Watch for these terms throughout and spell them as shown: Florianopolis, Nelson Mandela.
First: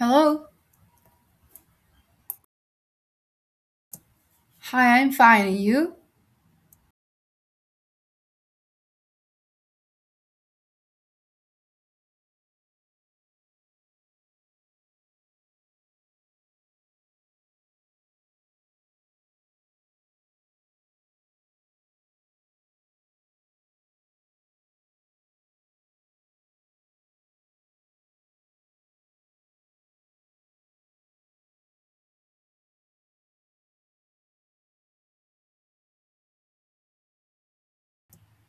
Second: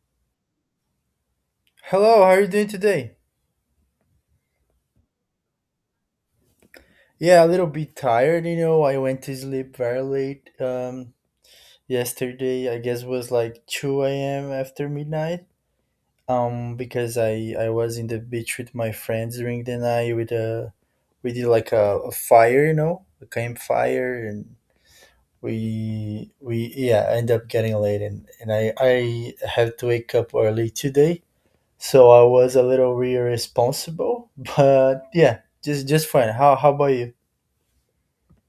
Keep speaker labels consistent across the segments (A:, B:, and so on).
A: Hello.
B: Hello, how are you doing today?
A: Hi, I'm fine. And you?
B: Yeah, a little bit tired, you know. I went to sleep very late yesterday. I guess was like 2 a.m. after midnight. Because I was in the beach with my friends during the night with a we did like a fire, you know, a campfire, and we yeah, end up getting late, and I had to wake up early today. So I was a little irresponsible, but yeah, just fine. How about you?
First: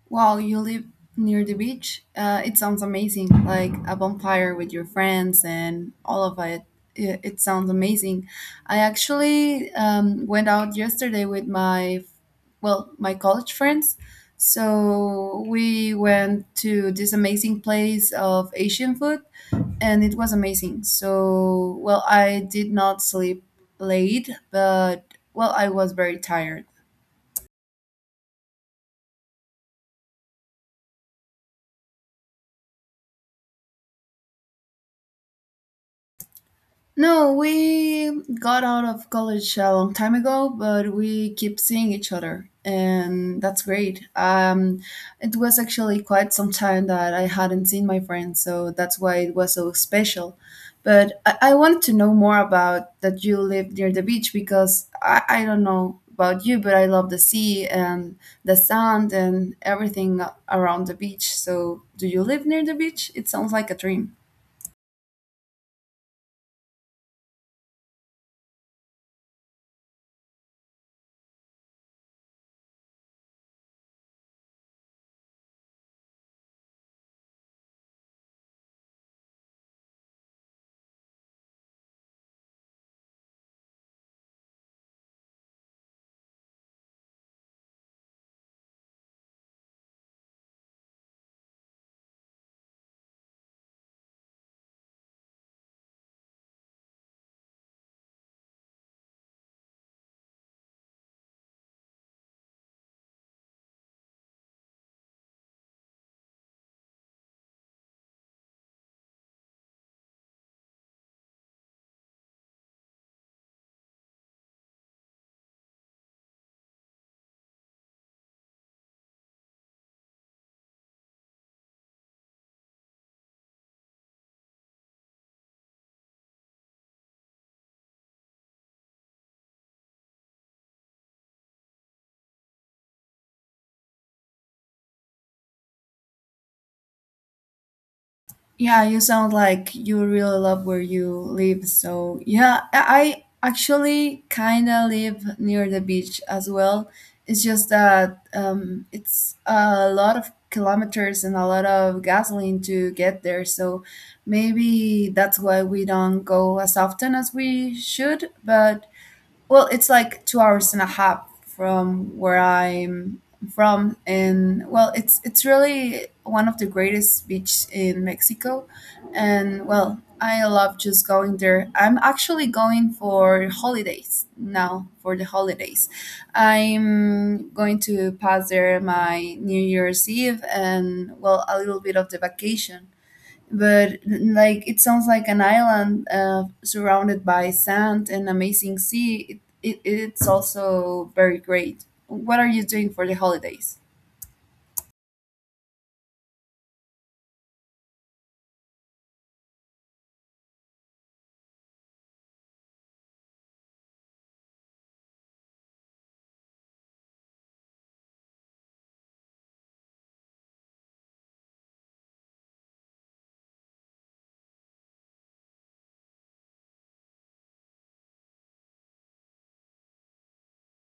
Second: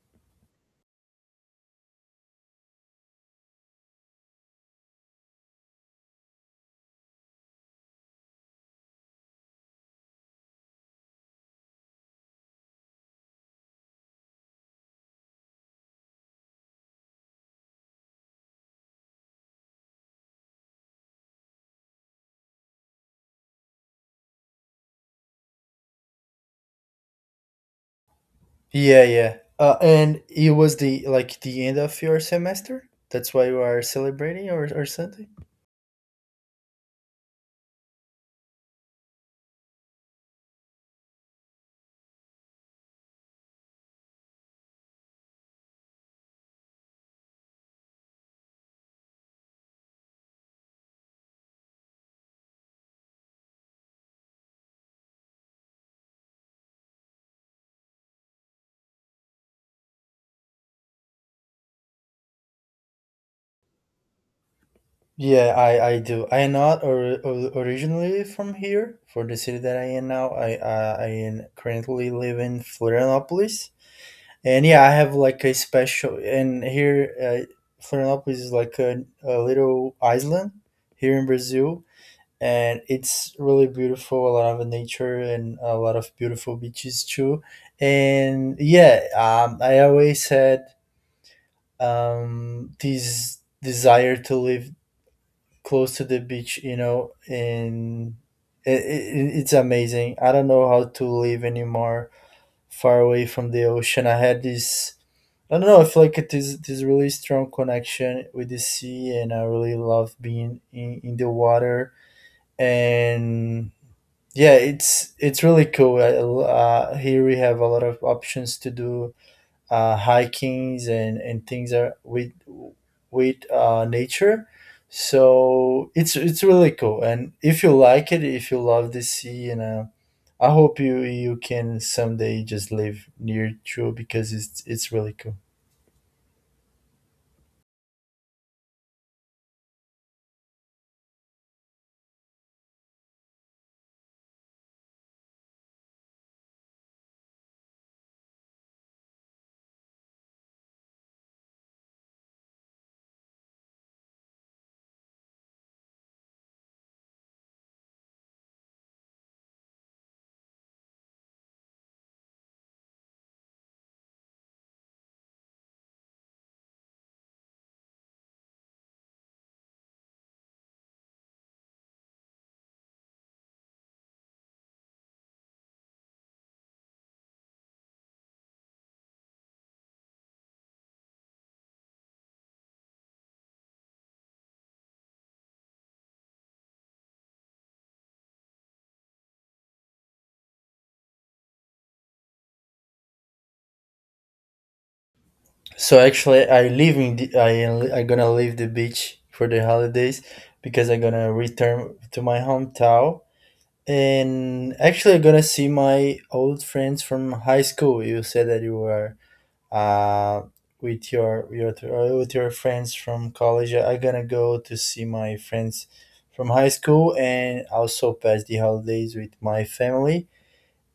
A: Wow, you live near the beach? It sounds amazing. Like a bonfire with your friends and all of it. It sounds amazing. I actually went out yesterday with my college friends. So we went to this amazing place of Asian food and it was amazing. So, well, I did not sleep late, but well, I was very tired.
B: Yeah, yeah. And it was the like the end of your semester. That's why you are celebrating or something.
A: No, we got out of college a long time ago, but we keep seeing each other, and that's great. It was actually quite some time that I hadn't seen my friends, so that's why it was so special. But I wanted to know more about that you live near the beach because I don't know about you, but I love the sea and the sand and everything around the beach. So, do you live near the beach? It sounds like a dream.
B: Yeah, I do. I am not originally from here, for the city that I am now. I am currently live in Florianopolis, and yeah, I have like a special. And here, Florianopolis is like a little island here in Brazil, and it's really beautiful, a lot of nature and a lot of beautiful beaches too. And yeah, I always had this desire to live close to the beach, you know. And it's amazing, I don't know how to live anymore far away from the ocean. I had this, I don't know, I feel like it is this really strong connection with the sea, and I really love being in the water. And yeah, it's really cool. Here we have a lot of options to do hikings and things are with nature. So it's really cool, and if you like it, if you love the sea and I hope you can someday just live near to, because it's really cool.
A: Yeah, you sound like you really love where you live. So, yeah, I actually kind of live near the beach as well. It's just that it's a lot of kilometers and a lot of gasoline to get there. So, maybe that's why we don't go as often as we should. But well, it's like 2 hours and a half from where I'm from, and well, it's really one of the greatest beach in Mexico, and well, I love just going there. I'm actually going for holidays now. For the holidays, I'm going to pass there my New Year's Eve and well, a little bit of the vacation but like it sounds like an island surrounded by sand and amazing sea. It's also very great. What are you doing for the holidays?
B: So actually I live in the, I gonna leave the beach for the holidays because I'm gonna return to my hometown. And actually, I'm gonna see my old friends from high school. You said that you were uh, with your with your friends from college. I'm gonna go to see my friends from high school and also pass the holidays with my family.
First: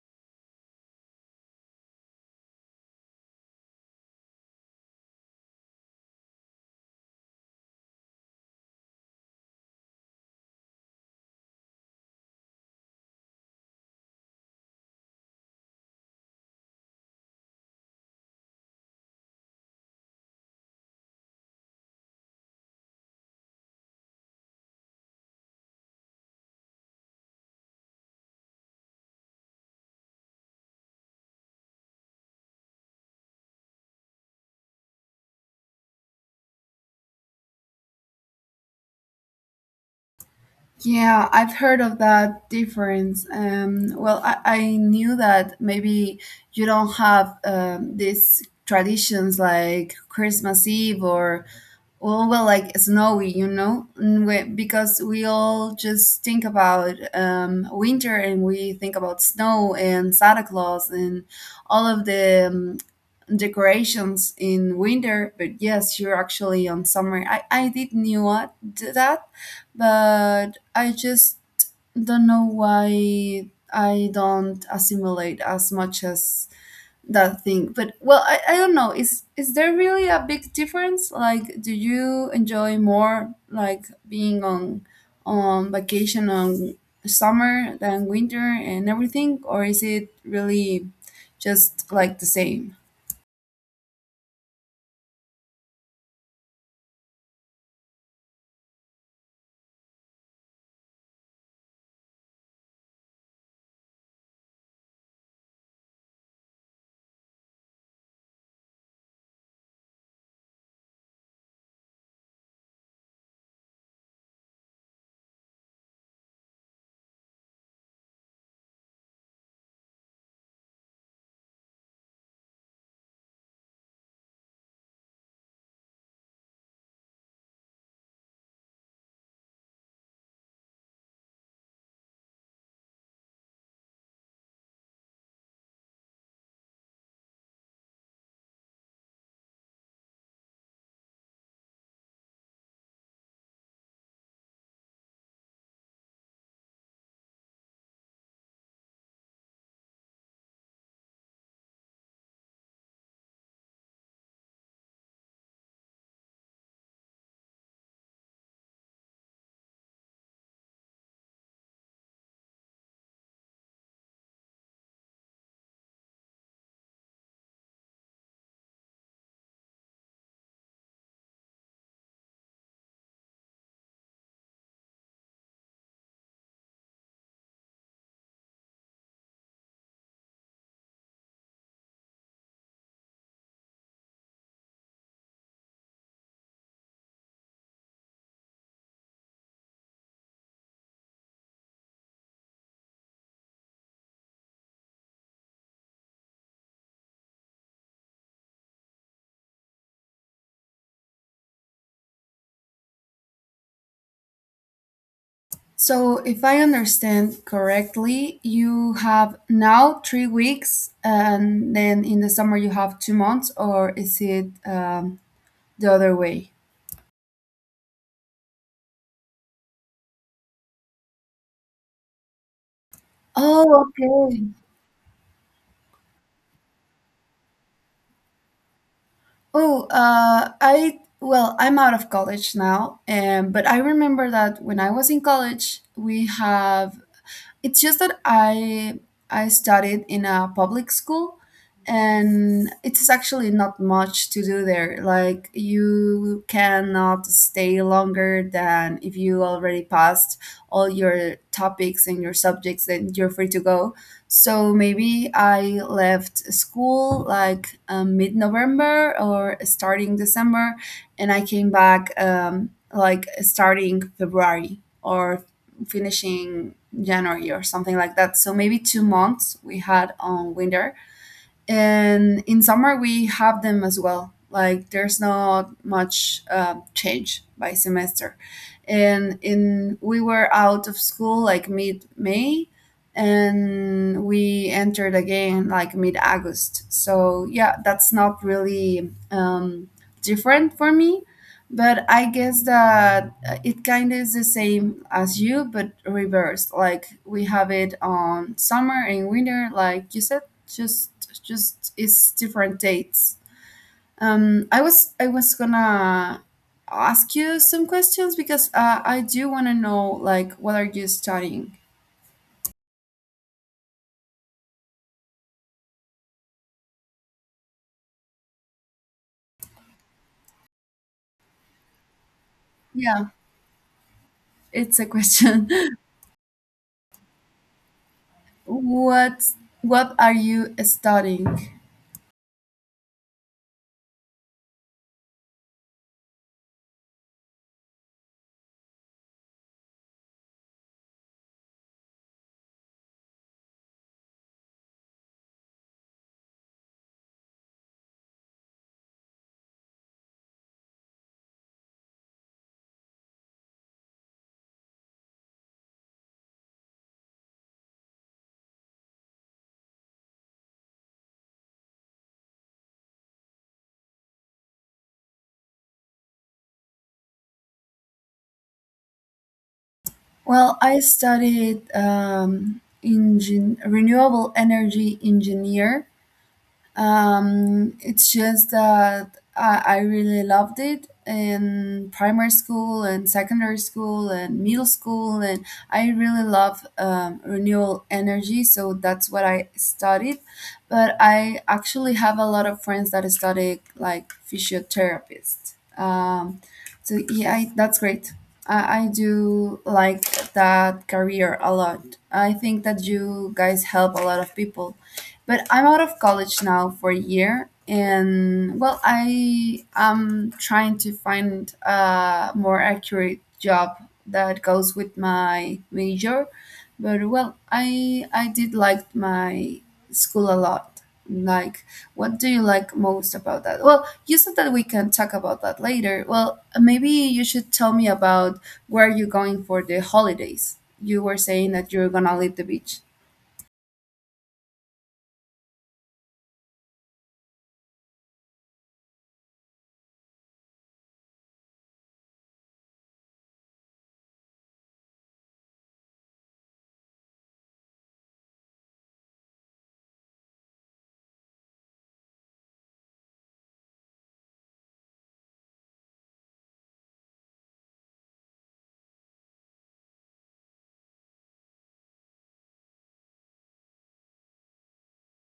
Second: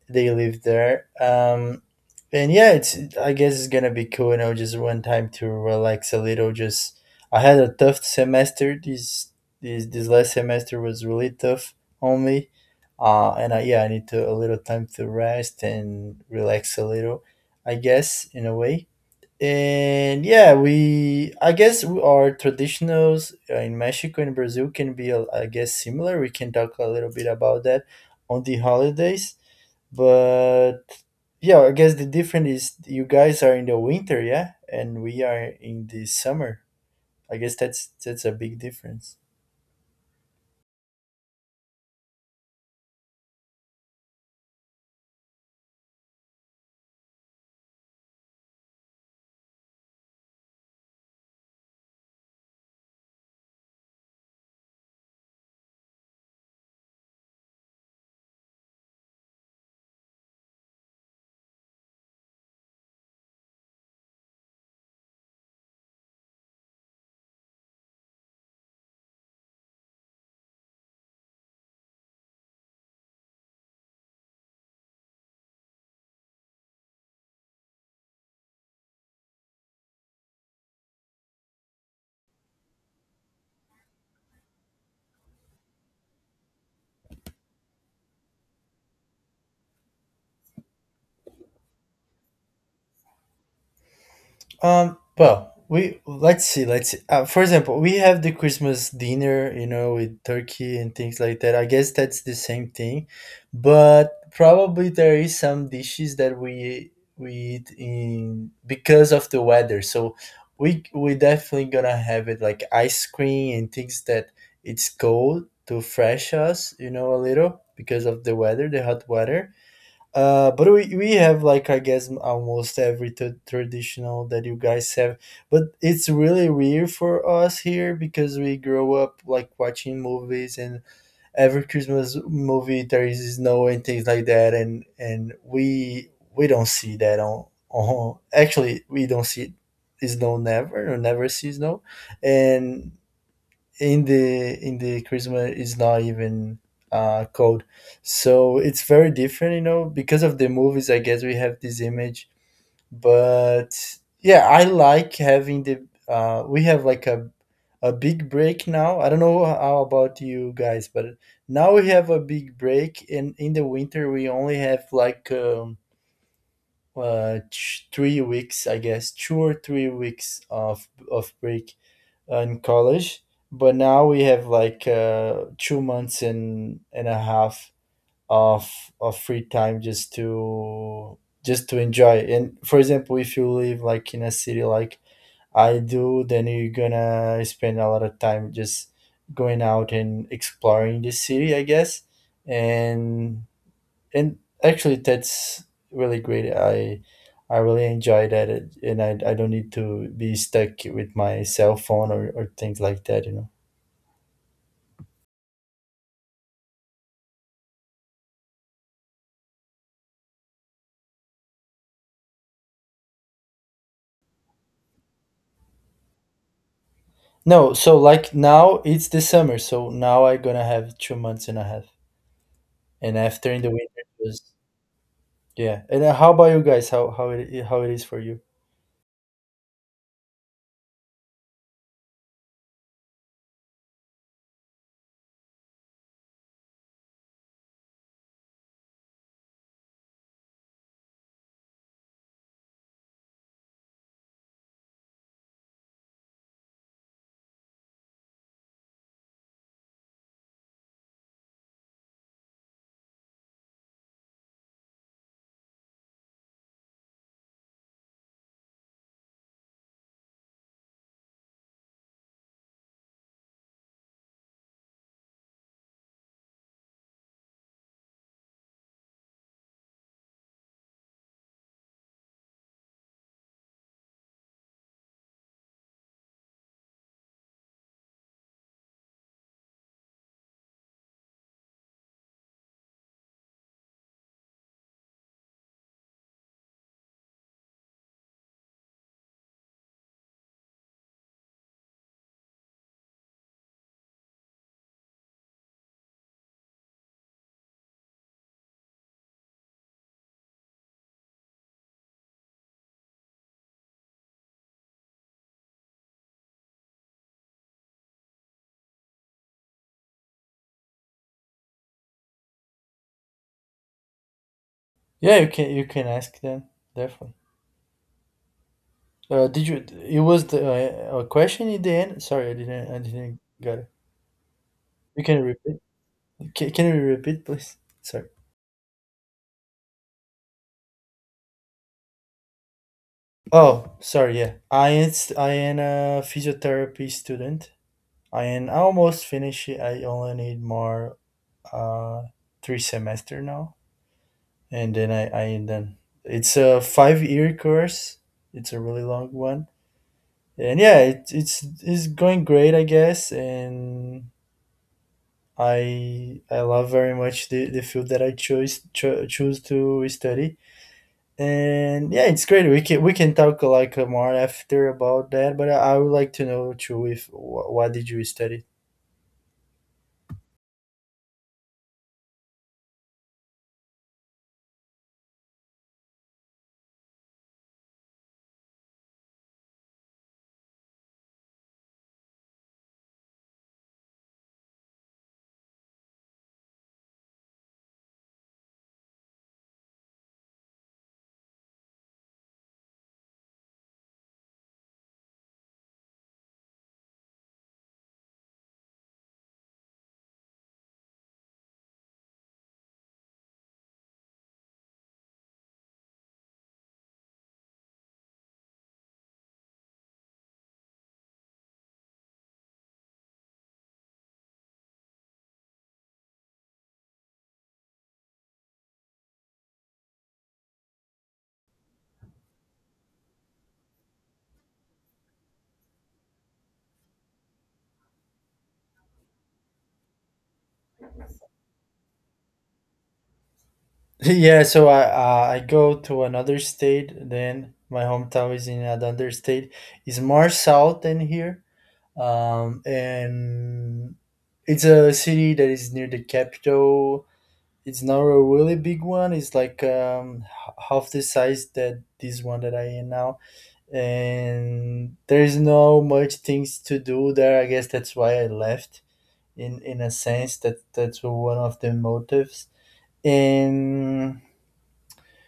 B: They live there. And yeah, it's I guess it's gonna be cool, you know, just one time to relax a little. Just I had a tough semester. This last semester was really tough on me. And yeah, I need to a little time to rest and relax a little, I guess, in a way. And yeah, we I guess our traditionals in Mexico and Brazil can be, I guess, similar. We can talk a little bit about that on the holidays, but yeah, I guess the difference is you guys are in the winter, yeah, and we are in the summer. I guess that's a big difference.
A: Yeah, I've heard of that difference. Well, I knew that maybe you don't have these traditions like Christmas Eve or well, like snowy, you know, because we all just think about winter and we think about snow and Santa Claus and all of the decorations in winter. But yes, you're actually on summer. I did knew that, but I just don't know why I don't assimilate as much as that thing. But well, I don't know. Is there really a big difference? Like, do you enjoy more like being on vacation on summer than winter and everything, or is it really just like the same?
B: Well, we let's see. For example, we have the Christmas dinner, you know, with turkey and things like that. I guess that's the same thing, but probably there is some dishes that we eat in because of the weather. So we definitely gonna have it like ice cream and things that it's cold to fresh us, you know, a little because of the weather, the hot weather. But we have like I guess almost every traditional that you guys have, but it's really weird for us here because we grow up like watching movies, and every Christmas movie there is snow and things like that, and we don't see that on actually we don't see snow never or never see snow, and in the Christmas is not even cold. So it's very different, you know, because of the movies I guess we have this image. But yeah, I like having the we have like a big break now. I don't know how about you guys, but now we have a big break, and in the winter we only have like 3 weeks, I guess, 2 or 3 weeks of break in college, but now we have like 2 months and a half of of free time just to enjoy. And for example, if you live like in a city like I do, then you're gonna spend a lot of time just going out and exploring the city, I guess, and and actually that's really great. I really enjoy that, I don't need to be stuck with my cell phone or things like that, you know.
A: So, if I understand correctly, you have now 3 weeks, and then in the summer you have 2 months, or is it the other way?
B: No, so like now it's the summer, so now I gonna have 2 months and a half, and after in
A: Oh,
B: the winter
A: okay.
B: just yeah. And how about you guys, how it, how it is for you?
A: Oh, I well, I'm out of college now, but I remember that when I was in college, we have it's just that I studied in a public school and it's actually not much to do there. Like you cannot stay longer than if you already passed all your topics and your subjects then you're free to go. So maybe I left school like mid-November or starting December and I came back like starting February or finishing January or something like that. So maybe 2 months we had on winter. And in summer we have them as well. Like there's not much change by semester. And in we were out of school like mid May and we entered again like mid August. So yeah, that's not really different for me but I guess that it kind of is the same as you, but reversed. Like we have it on summer and winter, like you said, just it's different dates. I was gonna ask you some questions because I do want to know like what are you studying?
B: Yeah, you can ask them, definitely. Did you It was the a question in the end, sorry I
A: Yeah,
B: didn't got it.
A: it's a
B: You can
A: question.
B: repeat, can you repeat, please? Sorry.
A: What what are you studying?
B: Oh, sorry. Yeah, I am a physiotherapy student. I am almost finished. It. I only need more uh three semester now, and then I am done. It's a 5 year course. It's a really long one, and yeah, it, it's going great, I guess. And I love very much the field that I chose choose to study. And yeah, it's great, we can talk like more after about that, but I would like to know too if wh- what did you study.
A: Well, I studied renewable energy engineer it's just that I really loved it in primary school and secondary school and middle school, and I really love renewable energy, so that's what I studied. But I actually have a lot of friends that study like physiotherapists. So yeah, I, that's great. I do like that career a lot. I think that you guys help a lot of people but I'm out of college now for a year, and well, I am trying to find a more accurate job that goes with my major. But well, I did like my school a lot. Like, what do you like most about that? Well, you said that we can talk about that later. Well, maybe you should tell me about where you're going for the holidays. You were saying that you're gonna leave the beach.
B: Yeah, so I go to another state, then my hometown is in another state. It's more south than here. And it's a city that is near the capital. It's not a really big one, it's like half the size that this one that I am now. And there's no much things to do there. I guess that's why I left. In a sense, that that's one of the motives. And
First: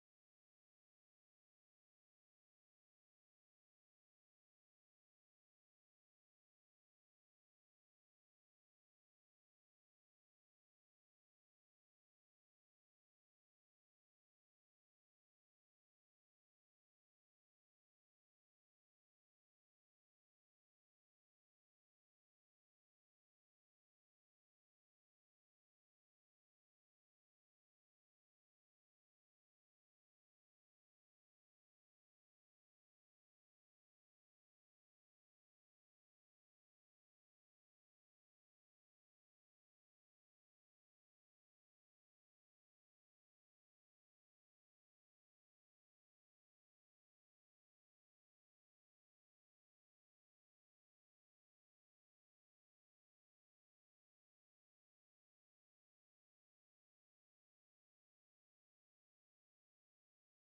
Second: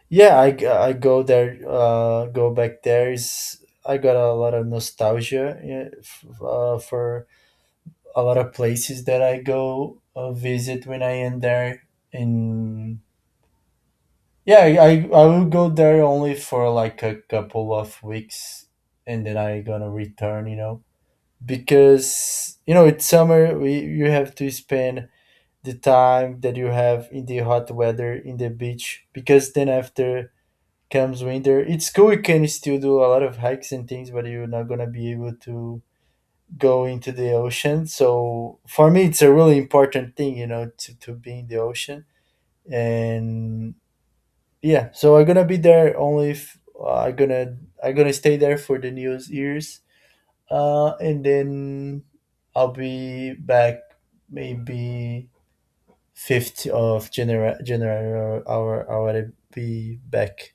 B: yeah, I go there. Go back there is I got a lot of nostalgia, yeah, for a lot of places that I go visit when I am there. And yeah, I will go there only for like a couple of weeks, and then I gonna return. You know. Because you know it's summer, you have to spend the time that you have in the hot weather in the beach, because then after comes winter, it's cool, you can still do a lot of hikes and things, but you're not going to be able to go into the ocean. So for me it's a really important thing, you know, to be in the ocean. And yeah, so I'm gonna be there only if I'm gonna stay there for the New Year's, and then I'll be back maybe 5th of January, January or I will be back.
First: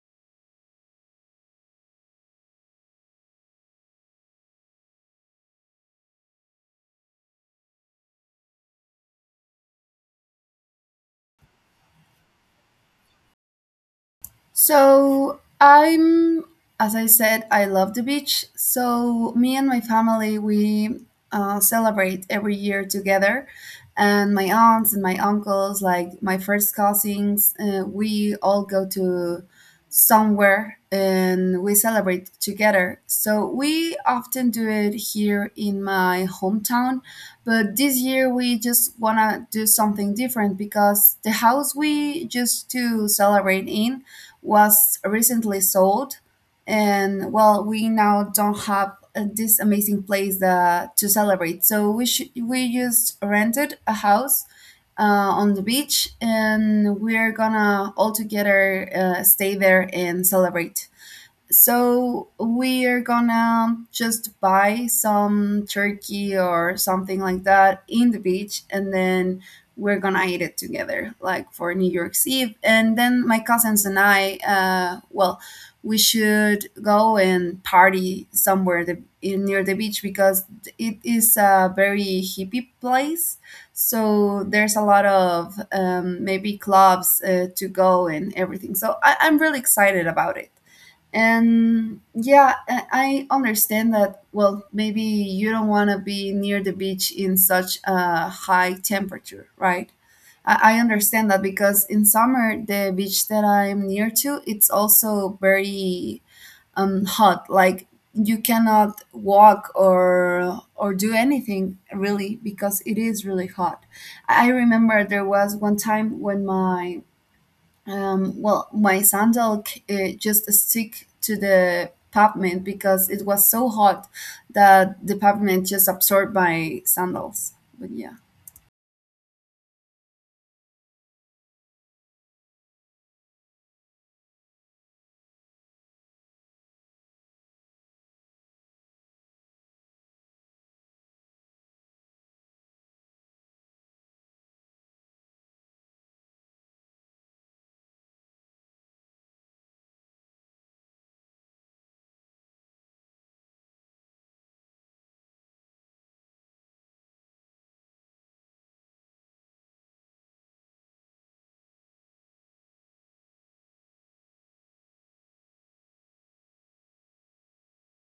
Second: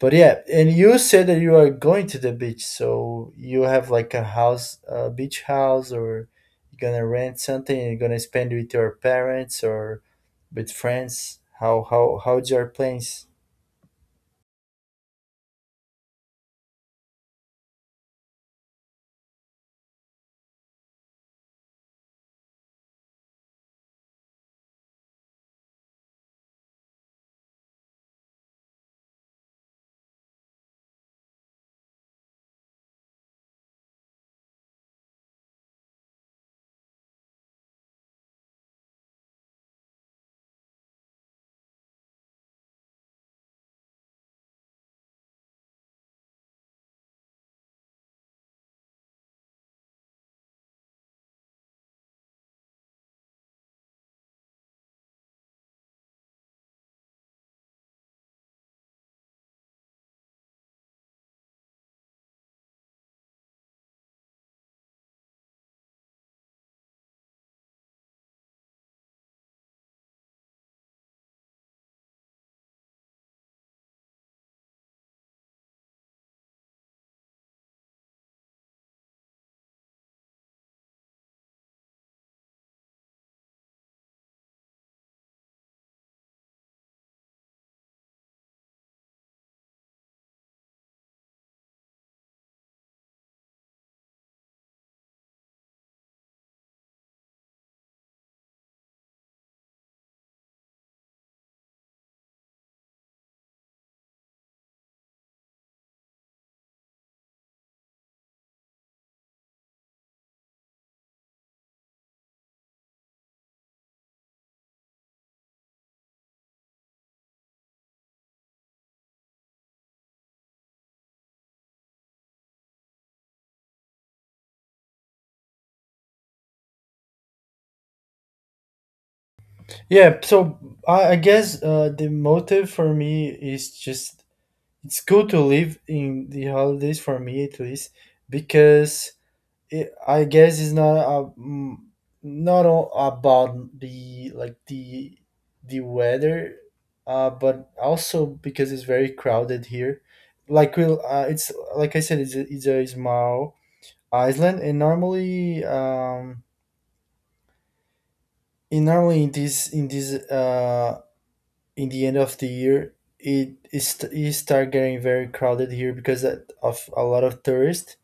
B: But yeah, and you said that you are going to the beach, so you have like a house, a beach house, or you're gonna rent something and you're gonna spend with your parents or with friends. How's your plans?
A: So I'm, as I said, I love the beach. So me and my family, we celebrate every year together, and my aunts and my uncles, like my first cousins, we all go to somewhere and we celebrate together. So we often do it here in my hometown, but this year we just wanna do something different because the house we used to celebrate in was recently sold and well we now don't have this amazing place to celebrate so we just rented a house uh, on the beach and we're gonna all together stay there and celebrate so we're gonna just buy some turkey or something like that in the beach, and then we're gonna eat it together, like for New York's Eve. And then my cousins and I, well, we should go and party somewhere near the beach because it is a very hippie place. So there's a lot of maybe clubs to go and everything. So I, I'm really excited about it. And yeah, I understand that. Well, maybe you don't want to be near the beach in such a high temperature, right? I understand that because in summer, the beach that I'm near to, it's also very hot. Like you cannot walk or do anything really because it is really hot. I remember there was one time when my my sandal just stick to the pavement because it was so hot that the pavement just absorbed my sandals. But yeah,
B: Yeah, so I guess the motive for me is just it's good to live in the holidays for me at least, because it, I guess it's not a, not all about the like the weather, but also because it's very crowded here. Like it's like I said, it's a small island, and normally in the end of the year it start getting very crowded here because of a lot of tourists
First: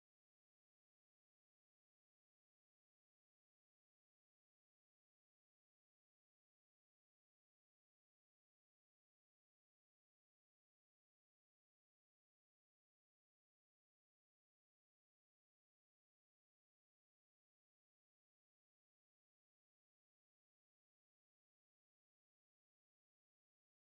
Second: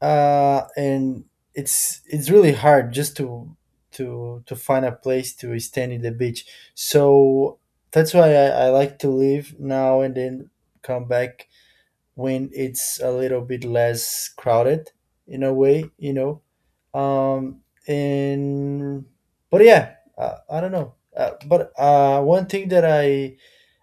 B: and it's really hard just to to find a place to stand in the beach so that's why I like to leave now and then come back when it's a little bit less crowded in a way you know um and but yeah I don't know but one thing that I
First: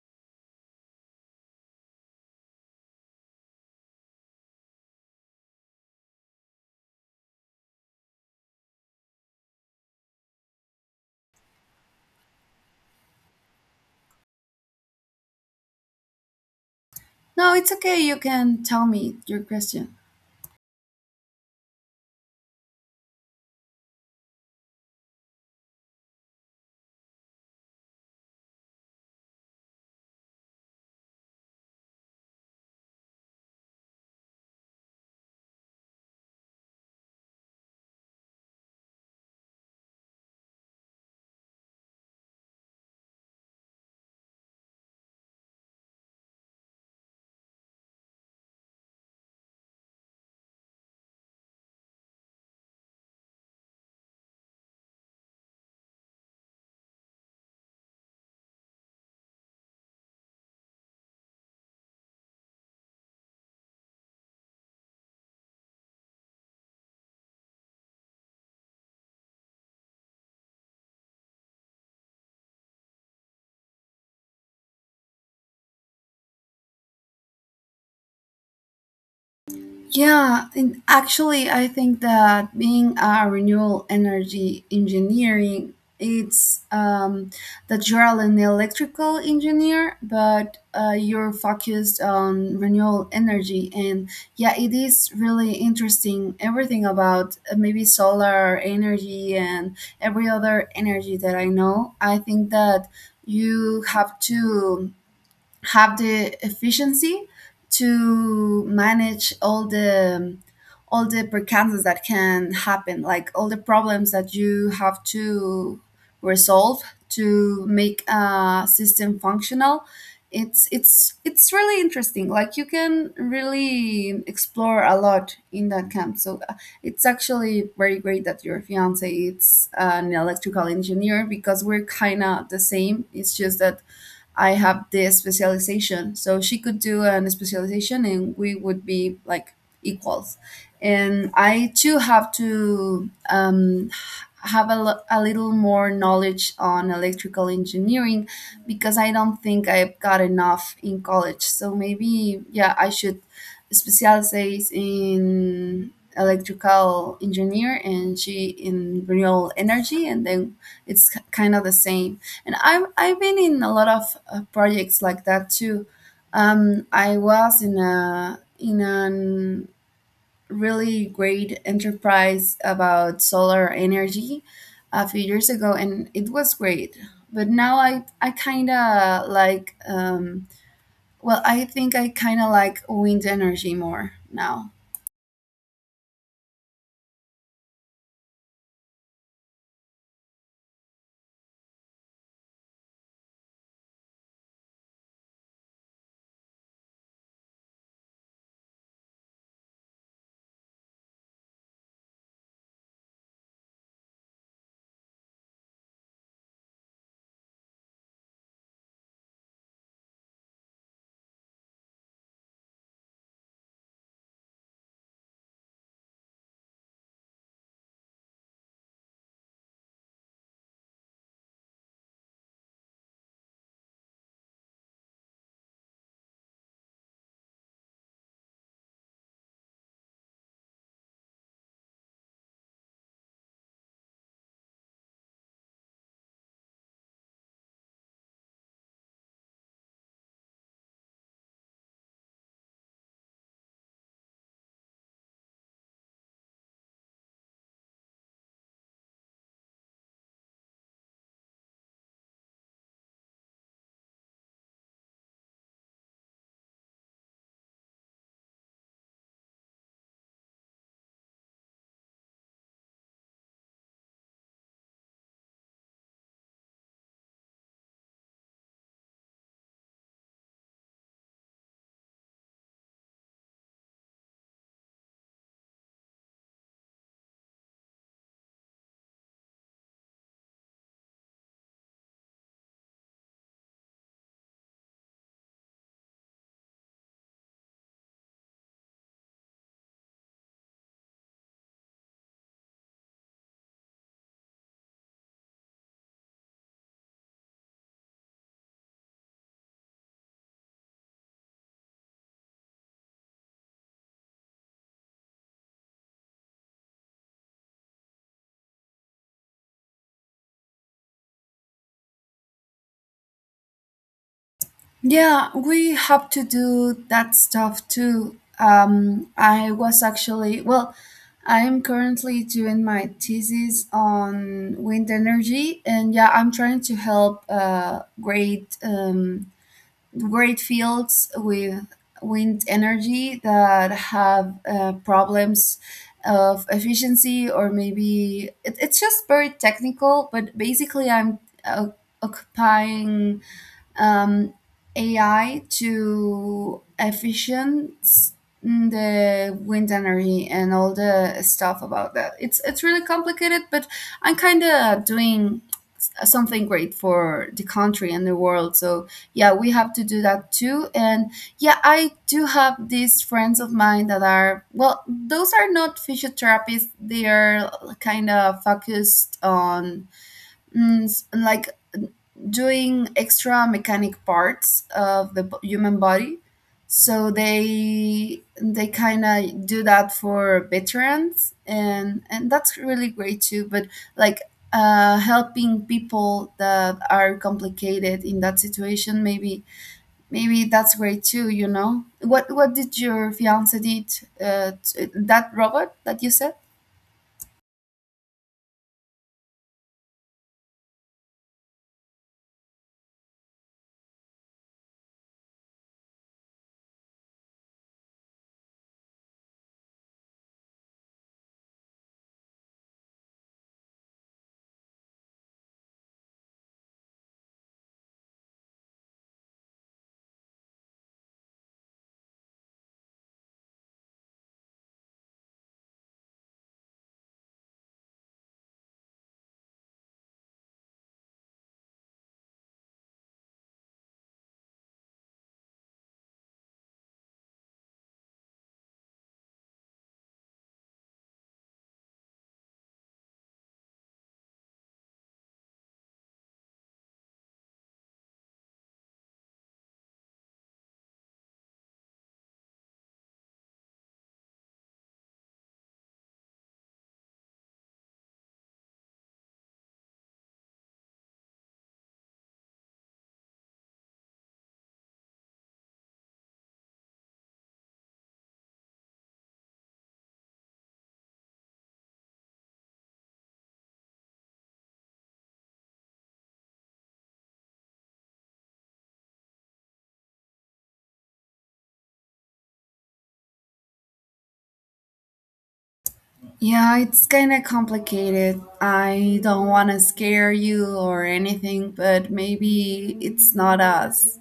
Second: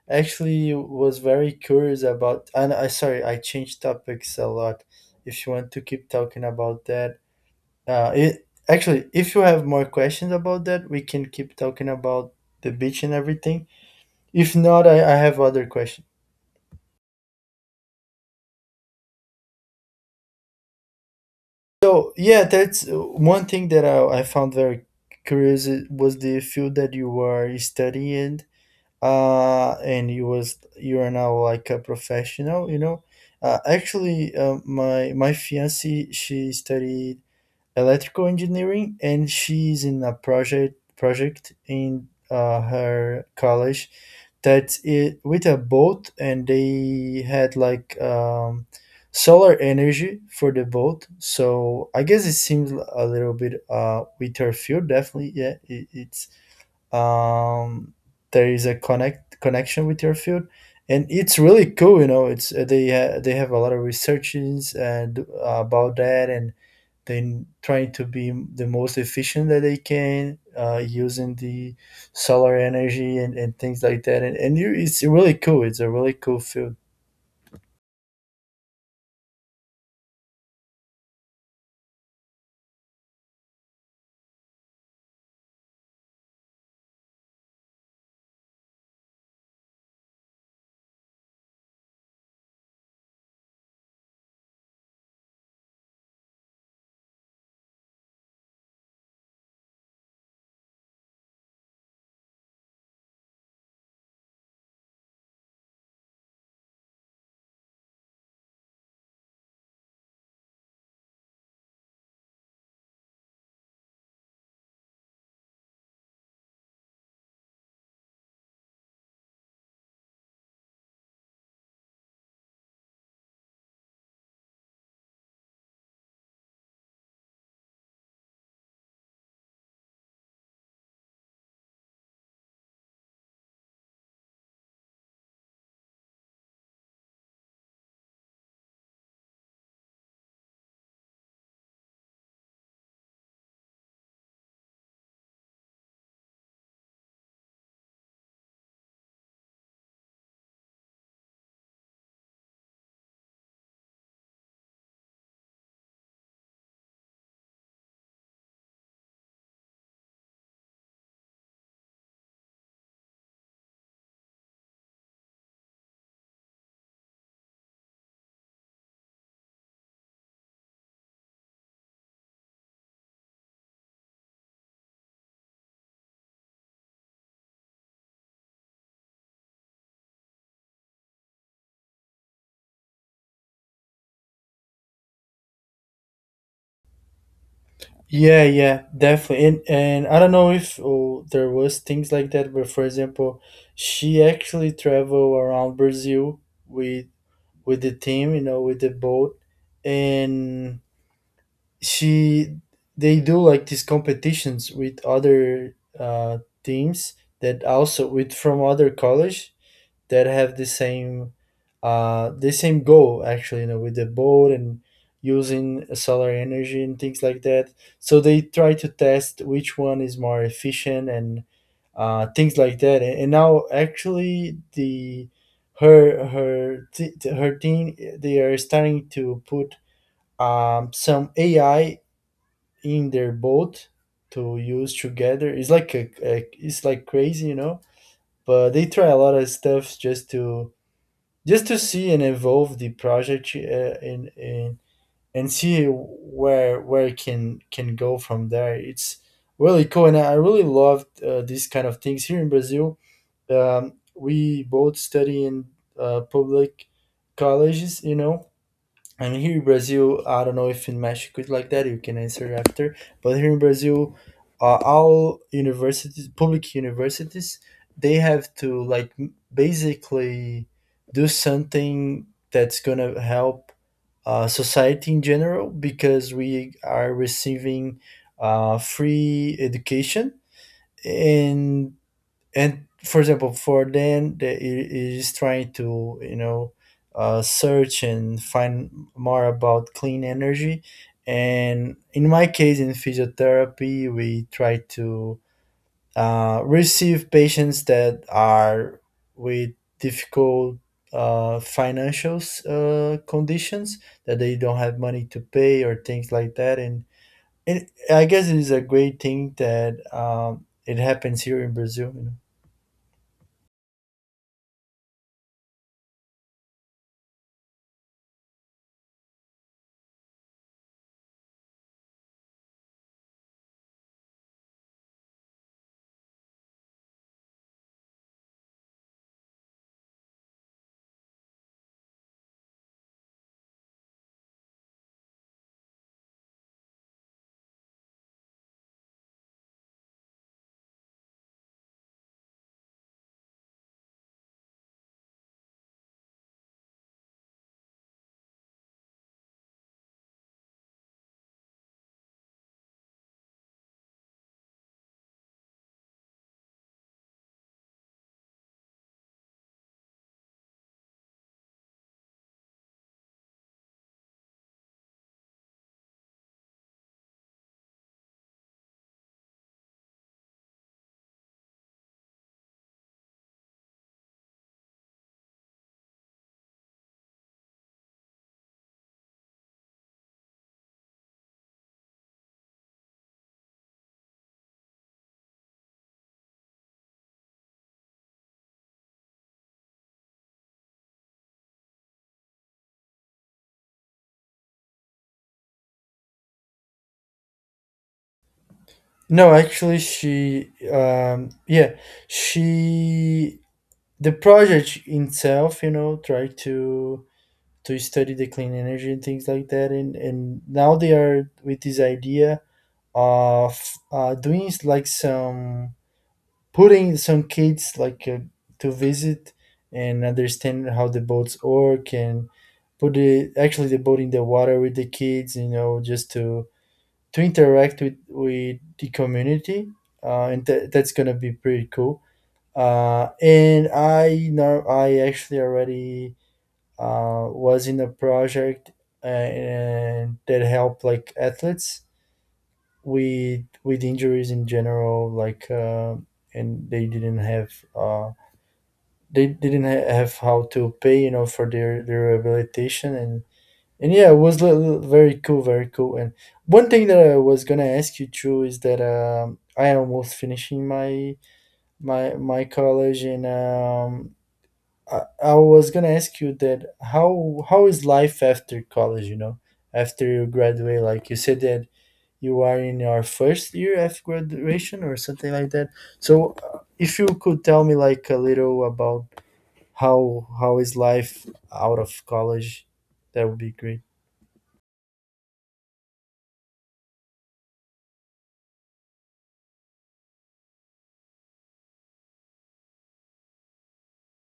B: actually was very curious about and I sorry I changed topics a lot if you want to keep talking about that. It actually, if you have more questions about that, we can keep talking about the beach and everything. If not, I have other questions.
A: no, it's okay. You can tell me your question.
B: So yeah, that's one thing that I found very curious. Was the field that you were studying and you are now like a professional, you know. Actually My fiance, she studied electrical engineering, and she's in a project in her college that it with a boat, and they had like solar energy for the boat. So I guess it seems a little bit with her field. Definitely, yeah, it's um there is a connection with your field, and it's really cool, you know. It's they have a lot of researches and about that, and then trying to be the most efficient that they can, using the solar energy and things like that. And, and you it's really cool, it's a really cool field.
A: Yeah, and actually, I think that being a renewable energy engineering, it's that you're an electrical engineer, but you're focused on renewable energy. And yeah, it is really interesting everything about maybe solar energy and every other energy that I know. I think that you have to have the efficiency to manage all the percances that can happen like all the problems that you have to resolve to make a system functional it's really interesting like you can really explore a lot in that camp so it's actually very great that your fiance is an electrical engineer because we're kind of the same it's just that I have this specialization. So she could do an specialization and we would be like equals. And I too have to have a little more knowledge on electrical engineering because I don't think I've got enough in college. So maybe, yeah, I should specialize in electrical engineer and she in renewable energy and then it's kind of the same. And I've been in a lot of projects like that too. I was in a really great enterprise about solar energy a few years ago, and it was great. But now I kind of like well, I think I kind of like wind energy more now.
B: Yeah, yeah, definitely. And I don't know if there was things like that, but for example, she actually traveled around Brazil with with the team, you know, with the boat, and she they do like these competitions with other teams that also with from other college that have the same goal, actually, you know, with the boat and using solar energy and things like that. So they try to test which one is more efficient and things like that. And now actually the her her team, they are starting to put some ai in their boat to use together. It's like a it's like crazy, you know, but they try a lot of stuff just to see and evolve the project, and, and and see where it can go from there. It's really cool, and I really love these kind of things here in Brazil. We both study in public colleges, you know, and here in Brazil, I don't know if in Mexico it's like that. You can answer after. But here in Brazil, all universities, public universities, they have to like basically do something that's gonna help society in general, because we are receiving free education. and and for example, for them, they it is trying to, you know, search and find more about clean energy. And in my case, in physiotherapy, we try to receive patients that are with difficult financial conditions, that they don't have money to pay or things like that. And I guess it is a great thing that it happens here in Brazil, you know?
A: Yeah, we have to do that stuff too. I was actually, well, I am currently doing my thesis on wind energy, and yeah, I'm trying to help great fields with wind energy that have problems of efficiency or maybe it's just very technical. But basically, I'm uh, occupying um, AI to efficient the wind energy and all the stuff about that. It's really complicated, but I'm kind of doing something great for the country and the world. So yeah, we have to do that too. And yeah, I do have these friends of mine that are well, those are not physiotherapists. They are kind of focused on like doing extra mechanic parts of the human body so they kind of do that for veterans and that's really great too but like helping people that are complicated in that situation maybe maybe that's great too you know what did your fiance did that robot that you said
B: No, actually, yeah, she, the project itself, you know, tried to study the clean energy and things like that, and now they are with this idea of doing like some putting some kids like to visit and understand how the boats work and put the actually the boat in the water with the kids, you know, just to interact with the community, and that that's gonna be pretty cool. And I know I actually already was in a project and that helped like athletes with injuries in general, like, and they didn't have they didn't ha- have how to pay, you know, for their rehabilitation. And yeah, it was very cool, very cool. And one thing that I was gonna ask you too is that, I am almost finishing my college, and I was gonna ask you that, how is life after college, you know, after you graduate. Like you said that you are in your first year after graduation or something like that. So if you could tell me like a little about how is life out of college, that would be great.
A: Yeah, it's kind of complicated. I don't want to scare you or anything, but maybe it's not as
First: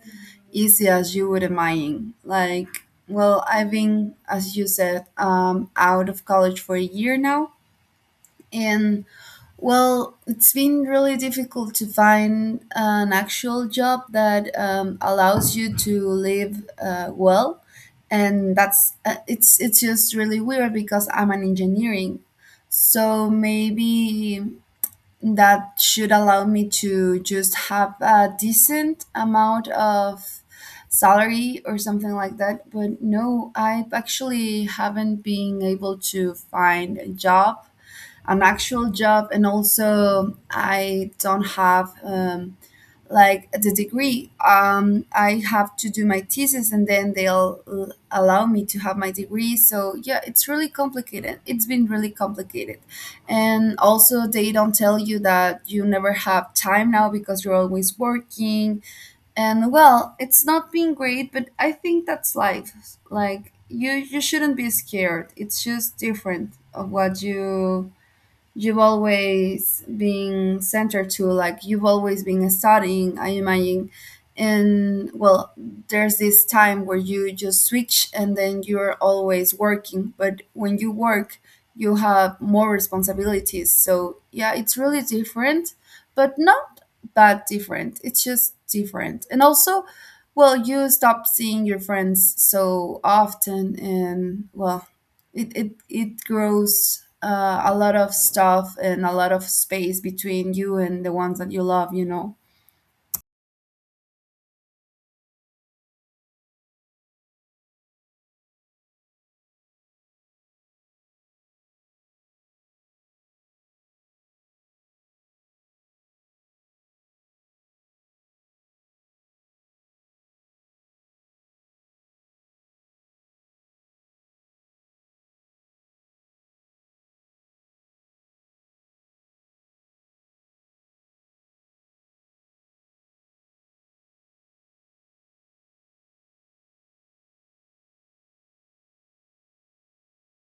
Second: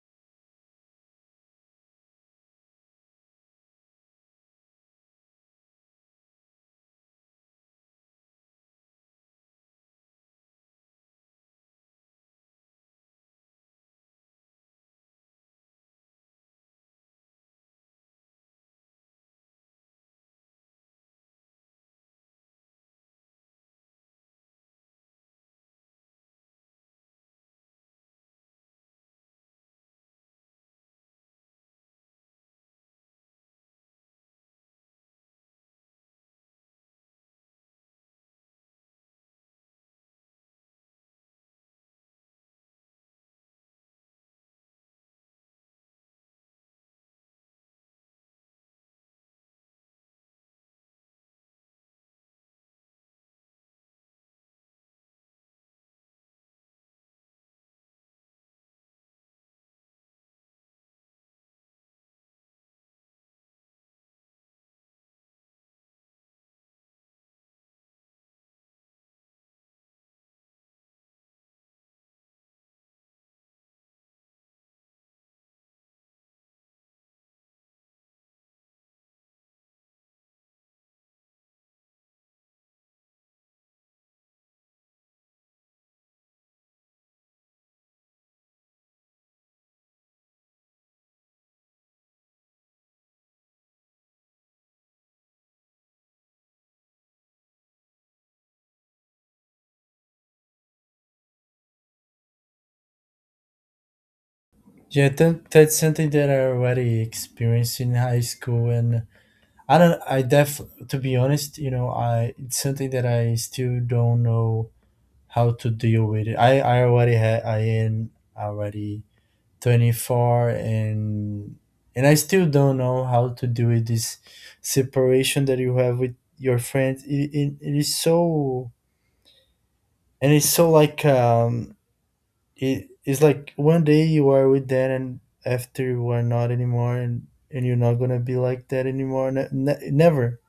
A: easy as you would imagine. Like, well, I've been, as you said, out of college for a year now, and well, it's been really difficult to find an actual job that allows you to live well, and that's it's just really weird because I'm an engineering, so maybe that should allow me to just have a decent amount of salary or something like that. But no, I actually haven't been able to find a job an actual job and also I don't have like the degree I have to do my thesis and then they'll allow me to have my degree so yeah it's really complicated it's been really complicated and also they don't tell you that you never have time now because you're always working and well it's not been great but I think that's life like you shouldn't be scared it's just different of what you you've always been centered to like you've always been studying I imagine and well there's this time where you just switch and then you're always working but when you work you have more responsibilities so yeah it's really different but not that different it's just different and also well you stop seeing your friends so often and well it grows a lot of stuff and a lot of space between you and the ones that you love you know
B: Yeah, that's something that I already experienced in high school, and I don't. I def To be honest, you know, I, it's something that I still don't know how to deal with it. I am already 24, and I still don't know how to deal with this separation that you have with your friends. It is so, and it's so like it's like one day you are with that, and after you are not anymore, and you're not gonna be like that anymore, never.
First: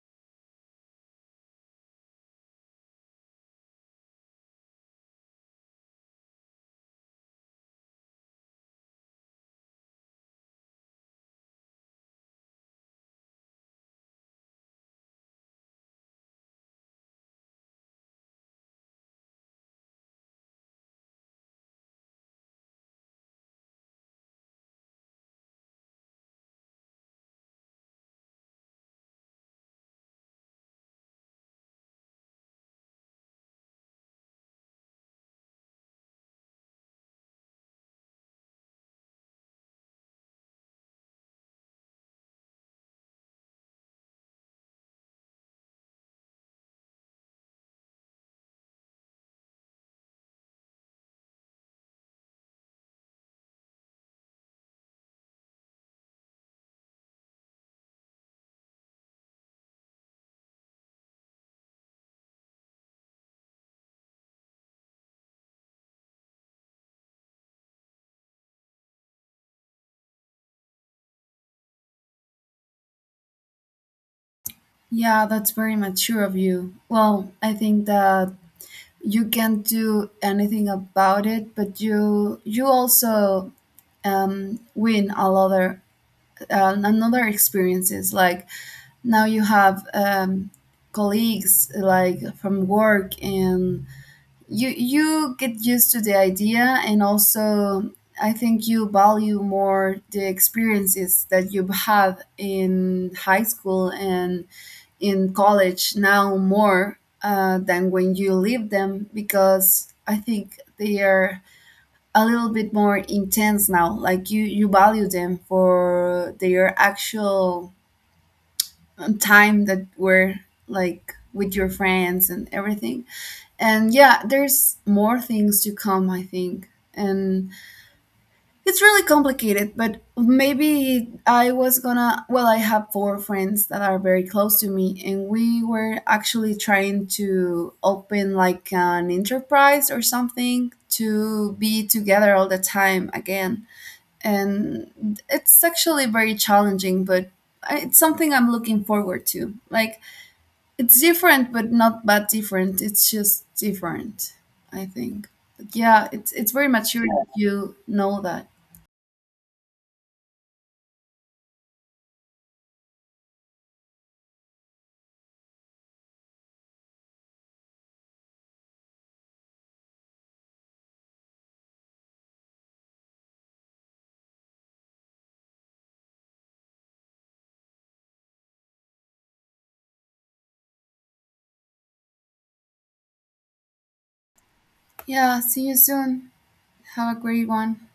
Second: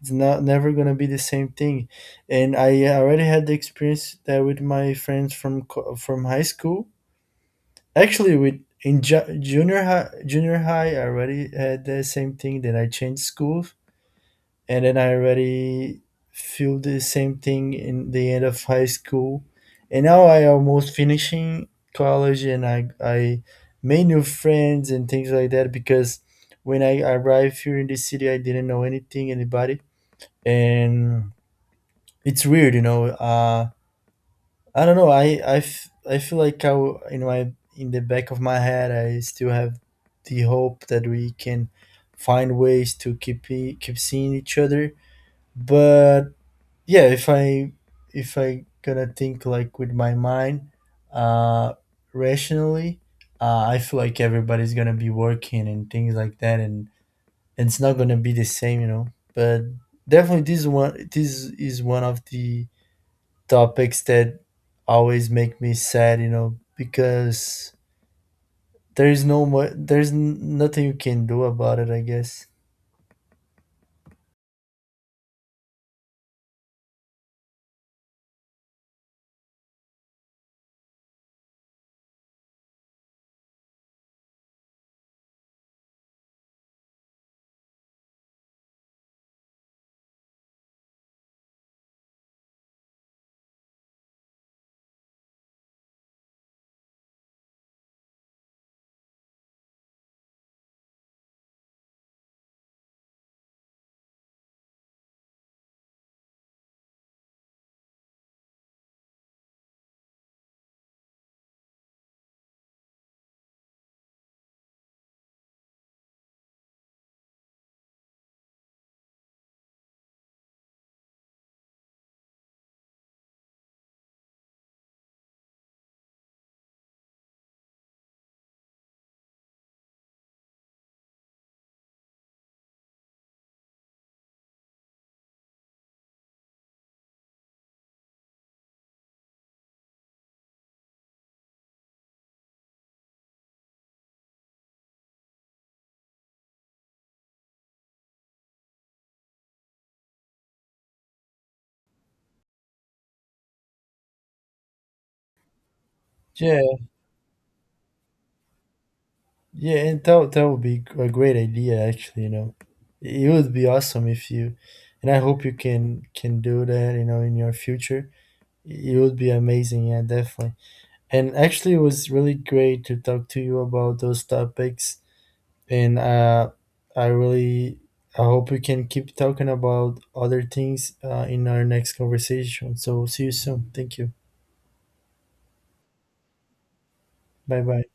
B: It's not never gonna be the same thing. And I already had the experience that with my friends from from high school. Actually, with in junior high, I already had the same thing, that I changed schools, and then I already feel the same thing in the end of high school. And now I almost finishing college, and I made new friends and things like that, because when I arrived here in the city, I didn't know anything anybody. And it's weird, you know. I don't know. I feel like in my in the back of my head, I still have the hope that we can find ways to keep seeing each other. But yeah, if I gonna think like with my mind, uh rationally, I feel like everybody's gonna be working and things like that, and it's not gonna be the same, you know. But definitely this is one of the topics that always make me sad, you know, because there's no mo- there's n- nothing you can do about it, I guess.
A: yeah that's very mature of you well I think that you can't do anything about it but you also win a lot of another experiences like now you have colleagues like from work and you get used to the idea and also I think you value more the experiences that you have in high school and in college now more than when you leave them because I think they are a little bit more intense now like you value them for their actual time that were like with your friends and everything and yeah there's more things to come I think and it's really complicated but maybe I was gonna well I have 4 friends that are very close to me and we were actually trying to open like an enterprise or something to be together all the time again and it's actually very challenging but it's something I'm looking forward to like it's different, but not bad different. It's just different, I think. But yeah, it's very
B: Yeah.
A: mature if you know that.
B: Yeah, and that would be a great idea, actually, you know. It would be awesome if you, and I hope you can do that, you know, in your future. It would be amazing, yeah, definitely. And actually it was really great to talk to you about those topics, and I really, I hope we can keep talking about other things, in our next conversation. So see you soon. Thank you.
A: Yeah, see you soon. Have a great
B: Bye bye.
A: one.